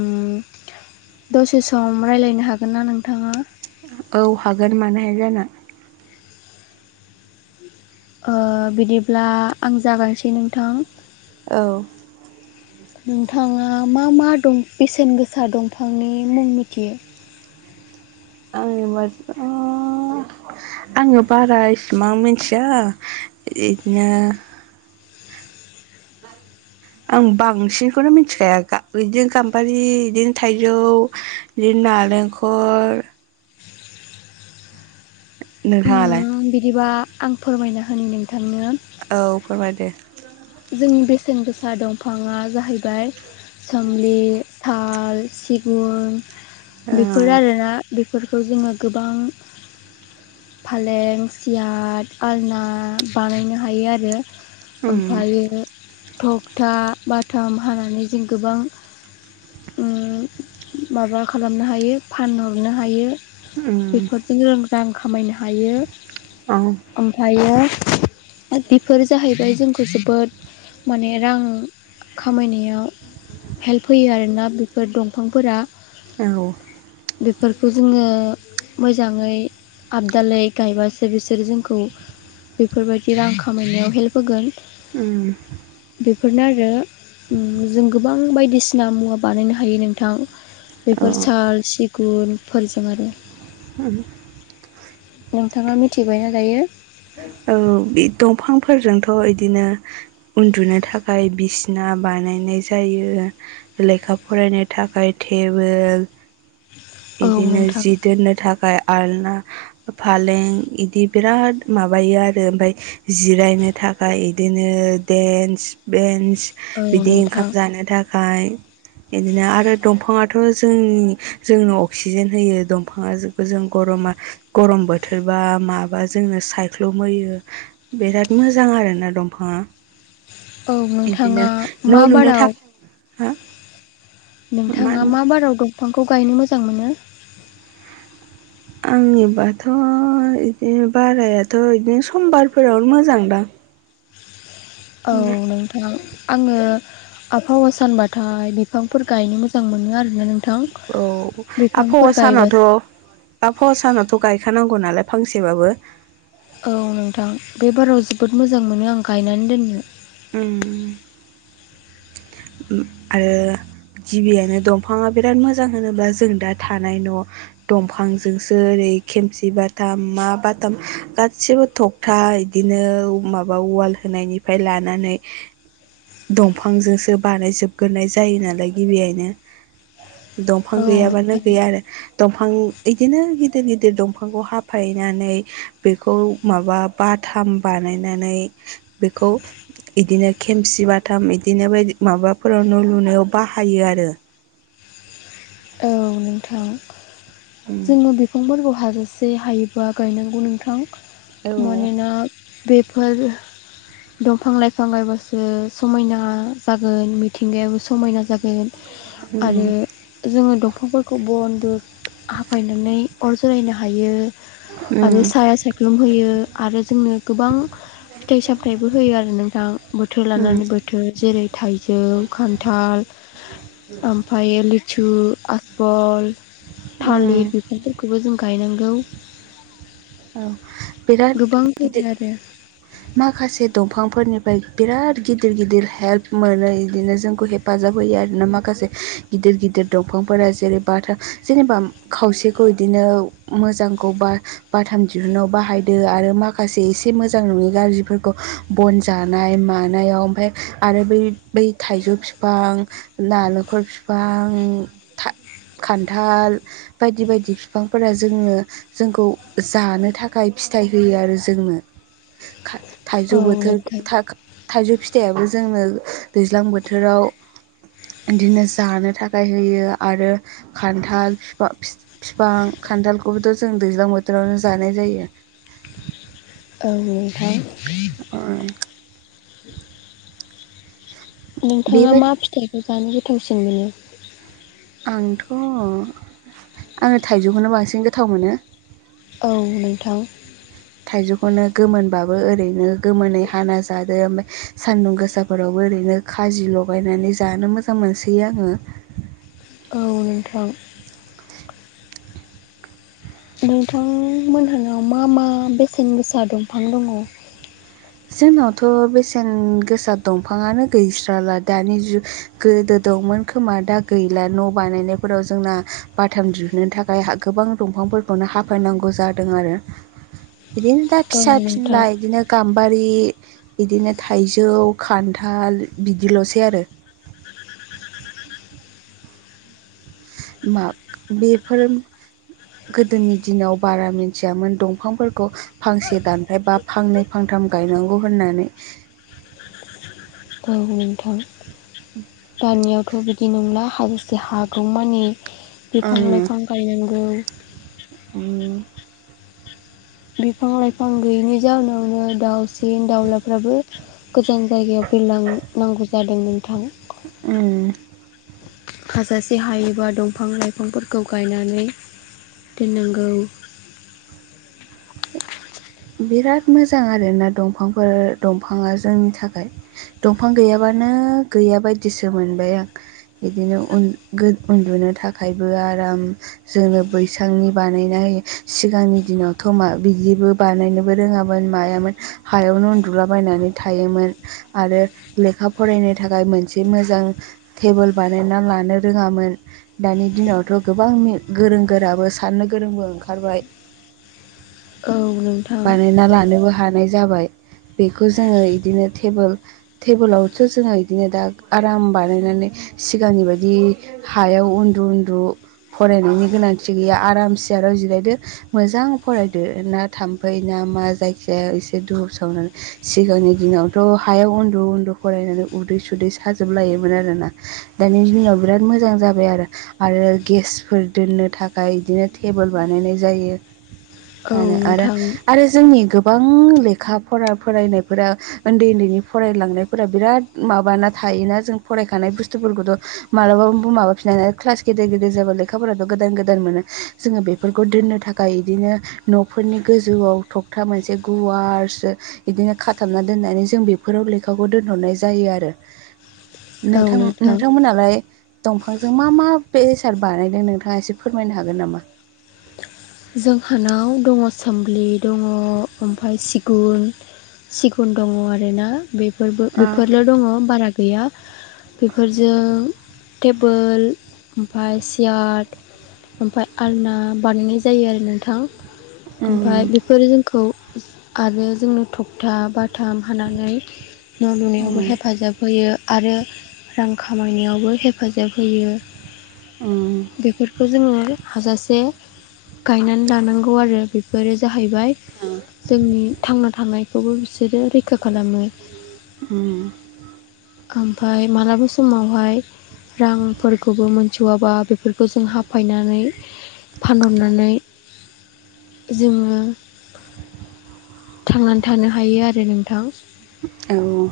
ओ दसे सम राय्लायनो हागोन ना नोंथाङा औ हागोन मानो हाया जानो ओ बिदिब्ला आं जागायसै नोंथां औ नोंथाङा मा मा दं बेसेन गोसा दंफांनि मुं मिथियो [unintelligible] आङो बारा इसिबां मिथिया बिदिनो आं बांसिनखौनो मिथिखाया बिदिनो गाम्बारि बिदिनो थाइजौ बिदिनो नारेंखर उम नोंथाङालाय बिदिबा आं फोरमायना होनो नोंथांनो औ फोरमायदो जोंनि बेसेन गोसा दंफाङा जाहैबाय सोमलि साल सिगुन ओ बेफोरो आरोना बेफोरखौ जोङो गोबां फालें सियार आलना बानायनो हायो आरो उम फायो थखथा बाथाम हानानै जों गोबां उम माबा खालामनो हायो फानहरनो हायो उम बेफोरजों रोंजां खामायनो हायो औ ओमफ्रायो बेफोर जाहैबाय जों जोबोद माने रां खामायनायाव हेल्प होयो आरोना बेफोर दंफांफोरा औ बेफोरखौ जोङो मोजाङै आबदालाय गायबासो बिसोरो जोंखौ बेफोरबायदि रां खामायनायाव हेल्प होगोन। उम बेफोरनो आरो जों गोबां बायदिसिना मुवा बानायनो हायो नोंथां। औ बेफोर साल सिगुनफोरजों आरो। उम नोंथाङा मिथिबायना दायो? औ बे दंफांफोरजोंथ' बिदिनो उन्दुनो थाखाय बिसिना बानायनाय जायो लेखा फरायनो थाखाय थेबोल औ बिदिनो नोंथां। जि दोननो थाखाय आलना फालें इदि बिराद माबायो आरो ओमफ्राय जिरायनो थाखाय बिदिनो देन्स बे औ बिदि नोंथां ओंखाम जानो थाखाय बिदिनो आरो दंफाङाथ' जोंनि जोंनो अक्सिजेन होयो दंफाङा जों गरमा गमर बोथोरबा माबा जों साइख्लु म होयो बिराद मोजां आरोना दंफाङा। औ इदिनो नोंथाङा मा न' लुनो बाराव थाखाय हो नोंथाङा मा बाराव दंफांखौ गायनो मोजां मोनो? आंनिबाथ' बिदि बारायाथ' बिदिनो समबारफोरावनो मोजांदां। औ नोंथां। आङो आबहावा सानबाथाय बिफांफोर गायनो मोजां मोनो आरो। औ आबहावा गायबा सानावथ' आबहावा सानावथ' गायखानां गौ नालाय फांसेबाबो। औ नोंथां बे बाराव जोबोद मोजां मोनो आं गायनानै दोननो। उम आरो गिबियानो दंफाङा बिराद मोजां होनोब्ला जों दा थानाय न' दंफांजोंसो ओरै खेमसि बाथम मा बाथाम गासैबो थगथा इदिनो माबा होनायनिफ्राय लानानै दंफांजोंसो बानायजोबग्रोनाय जायो नालाय गिबियैनो दंफां औ गैयाबानो नोंथां गैया आरो। दंफां बिदिनो गिदिर गिदिर दंफांखौ हाफायनानै बेखौ माबा बाथाम बानायनानै बेखौ इदिनो खेमसि सिबाथाम बिदिनो ब माबाफोराव न' लुनायाव बाहायो आरो। औ नोंथां उम जोङो बिफांफोरखौ हाजासे हायोबा गायनांगौ नोंथां उम मानोना बेफोर दंफां लाइफां गायबासो समायना जागोन मिथिंगायाबो समायना जागोन। आरो जोङो दंफांफोरखौ बनबो हाफायनानै अर जरायनो हायो उम आरो साया सायख्लुम होयो आरो जोंनो गोबां [inaudible] फिथाइ सामथायबो होयो आरो नोंथां बोथोर उम लानानै बोथोर जेरै थाइजौ खान्थाल आमफायो लिचु आखफल उम थालिर बेफोरखौबो जों गायनांगौ। औ बिराद गोबां गिदिर होयो आरो माखासे दंफांफोरनि ओमफ्राय बिराद गिदिर गिदिर हेल्प मोनो बिदिनो जोंखौ हेफाजाब होयो आरो ना माखासे गिद दिर गिदिर दंफांफोरा जेरैबाथा जेनेबा खावसेखौ बिदिनो मोजांखौ बा बाथाम दिहुनाव बाहायदो आरो माखासे एसे मोजां नङि गाज्रिफोरखौ बन जानाय मानायाव ओमफाय आरो बै बै थाइजौ फिफां नालेंखल फिफां खान्थाल बायदि बायदि फिफांफोरा जोङो जोंखौ जानो थाखाय फिथाइ होयो आरो जोंनो खा औ थाइजौ बोथोर नोंथां था थाइजौ फिथायाबो जोंनो दैज्लां बोथोराव बिदिनो जानो थाखाय होयो आरो खान्थाल फिफां खान्थालखौबोथ' जों दैज्लां बोथोरावनो जानाय जायो। ओं ओमफ्राय ओं नोंथाङा मा बेबायदि फिथाइखौ जानो गोथावसिन मोनो? आंथ' आङो थाइजौखौनो बांसिन गोथाव मोनो। औ नोंथां। थाइजौखौनो गोमोनबाबो ओरैनो गोमोनै हाना जादो ओमफ्राय सान्दुं गोसाफोरावबो ओरैनो खाजि लगायनानै जानो मोजां मोनसोयो आङो। औ नोंथां नोंथां मोनहोनाव मा मा बेसेन गोसा दंफां दङ'? जोंनावथ' बेसेन गोसा दंफाङानो गैस्राला दानि जुग गोदो दंमोन खोमा दा गैला न' बानायनायफोराव जोंना बाथाम दिहुुननो थाखाय गोबां दंफां नो हाफायनांगौ जादों आरो बिदिनो दा औ फिसा नोंथां फिनला इदिनो बारि बिदिनो थाइजौ खान्थाल बिदिल'सै आरो। [unintelligible] मा बेफोर गोदोनि दिनाव बारा मिथियामोन दंफांफोरखौ फांसे दानफायबा फांनै फांथाम गायनांगौ होननानै औ नोंथां दानियावथ बिदि नंला हाजासे हागौमानि बिफां उम लाइफां गायनांगौ उम बिफां लाइफां गैयैनि जाउनावनो दाउसिन दाउलाफ्राबो गोजान जायगायाव बिरलांनांगौ जादों नोंथां उम हाजासे हायोबा दंफां लाइफांफोरखौ गायनानै दोननांगौ बिराद मोजां आरोना दंफांफोर दंफाङा जोंनि थाखाय दंफां गैयाबा नो गैया बायदिसो मोनबाय आं बिदिनो उन-गो- उन्दुनो थाखायबो आ- राम जोंनो बैसांनि बानायनाय सिगांनि दिनावथ' मा बिदिबो बानायनोबो रोङामोन मायामोन हायावनो उन्दुलाबायनानै थायोमोन आरो लेखा फरायनो थाखाय मोनसे मोजां टेबोल बानायना लानो रोङामोन दानि दिनाव थ' गोबां गोरों गोराबो सान्नो गोरोंबो ओंखारबाय नोंथां बानायना लानोबो हानाय जाबाय बेखौ जोङो इदिनोटेबोल टेबोलावथ' जोङो इदिनो दा आराम बानायनानै सिगांनि बायदि हायाव उन्दु उन्दु फरायनायनि गोनांथि गैया आरामसे जिरायदो मोजां फरायदो ना थाम्फै ना मा जायखिजाया एसे दुब सावनानै सिगांनि दिनावथ' हायाव उन्दु उन्दु फरायनानै उदै सुदै साजोबलायोमोन आरोना दानि दिनाव बिराद मोजां जाबाय आरो आरो गेसफोर दोननो थाखाय बिदिनो टेबोल बानायनाय जायो औ आरो आरो नोंथां आरो जोंनि गोबां लेखा फरा फरायनायफोरा उन्दै उन्दैनि फरायलांनायफोरा बिराद माबाना था- योना जों फरायखानाय बुस्थुफोरखौथ' मालाबा माबाफिनाना क्लास गेदेर गेदेर जाबा लेखाफोराथ' गोदा- न गोदान मोनो जोङो बेफोरखौ दोननो थाखाय बिदिनो न'फोरनि गोजौआव थगथा मोनसे गुवारसो बिदिनो खाथाबना दोननानै जों बेफोराव लेखाखौ दोन- हरनाय जायो आरो नोंथां नोंथांमोनालाय दंफांजों मा मा बेसाद बानायदों नोंथाङा एसे फोरमायनो हागोन नामा जोंहानाव दङ सोमलि दङ ओमफाय सिगुन सिगुन दङ आरोना बे फोरबो ओ बेफोरल' दङ बारा गैया बेफोरजों टेबोल ओमफाय सियार ओमफाय आलना बानायनाय जायो आरो नोंथां ओमफाय उम बेफोरो जोंखौ आरो जोंनो थखथा बा थाम होनानै न' लुनायावबो उम हेफाजाब होयो। आरो रां खामायनायावबो हेफाजाब होयो। उम बेफोरखौ जोङो हाजासे गायनानै लानांगौ आरो बेफोरो जाहैबाय जोंनि थांना थानाय खौबो बिसोरो रैखा खालामो। उम ओमफाय मालाबा समावहाय रांफोरखौबो मोनस'वाबा बेफोरखौ जों हाफायनानै फानहरनानै जोङो थांनानै थानो हायो आरो नोंथां औ औ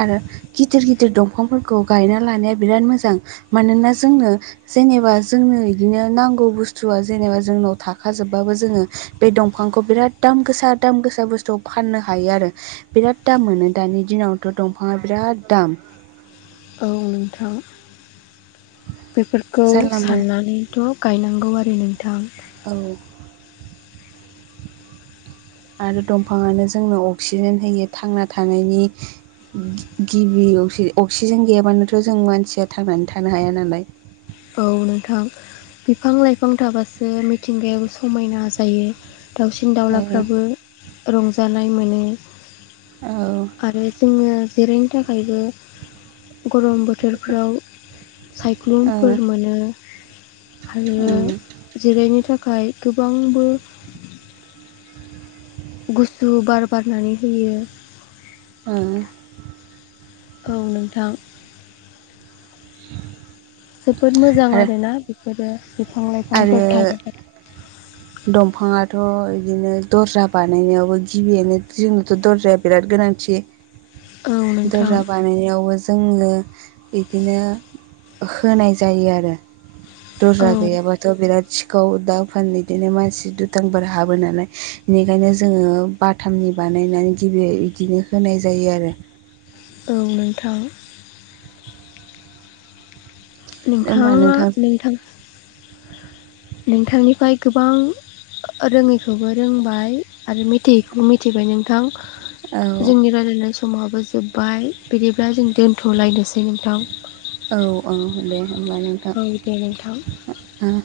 आरो गिदिर गिदिर दंफांफोरखौ गायना लानाया बिराद मोजां मानोना जोंनो जेनेबा जोंनो इदिनो नांगौ बुस्थुआ जेनेबा जोंनाव थाखाजोबबाबो जोङो बे दंफां खौ बिराद दाम गोसा दाम गोसा बुस्थु फाननो हायो आरो बिराद दाम मोनो दानि दिनाव। थ' दंफाङा बिराद दाम औ नोंथां बेफोरखौ जानला मोनला साननानैथ' गायनांगौ आरो नोंथां। औ आरो दंफाङानो जोंनो अक्सिजेन होयो थांना थानायनि गिबि अक्सि अक्सिजेन गैयाबानोथ' जों मानसिया थांनानै थानो हाया नालाय औ नोंथां बिफां लाइफां थाबासो मिथिंगायाबो समायना जायो। दाउसिन औ दाउलाफ्राबो रंजानाय मोनो। औ आरो जोङो जिराय थाखायबो गरम बोथोरफ्राव सायख्लुम ओ फोर मोनो आरो ओं जिरायनो थाख खाय गोबांबो गुसु बार बारनानै होयो। ओ औ नोंथां [inaudible] जोबोद मोजां आरो आरोना बेफोरो बिफां लाइफांफोर आरो थायोब्ला दंफाङा थ' बिदिनो दरजा बानायनायावबो गिबियैनो जोंनोथ' दरजाया बिराद गोनांथि। औ नोंथां दरजा बानायनायावबो जोङो बिदिनो होनाय जायो आरो औ दरजा गैयाबा सिखाव दा फोन बिदिनो मानसि दुथांफोर हाबो नालाय बेनिखायनो जोङो बाथाम नि बानायनानै गिबियै इदिनो होनाय जायो आरो औ नोंथां। नोंथाङा नोंथां नोंथांनिफ्राय गोबां रोङैखौबो रोंबाय आरो मिथियैखौबो मिथिबाय नोंथां। औ जोंनि रायलायनाय समा बो जोब्बाय बिदिब्ला जों दोनथ'लायनोसै नोंथां औ औ दे होमबा नोंथां औ दे नोंथां ओ।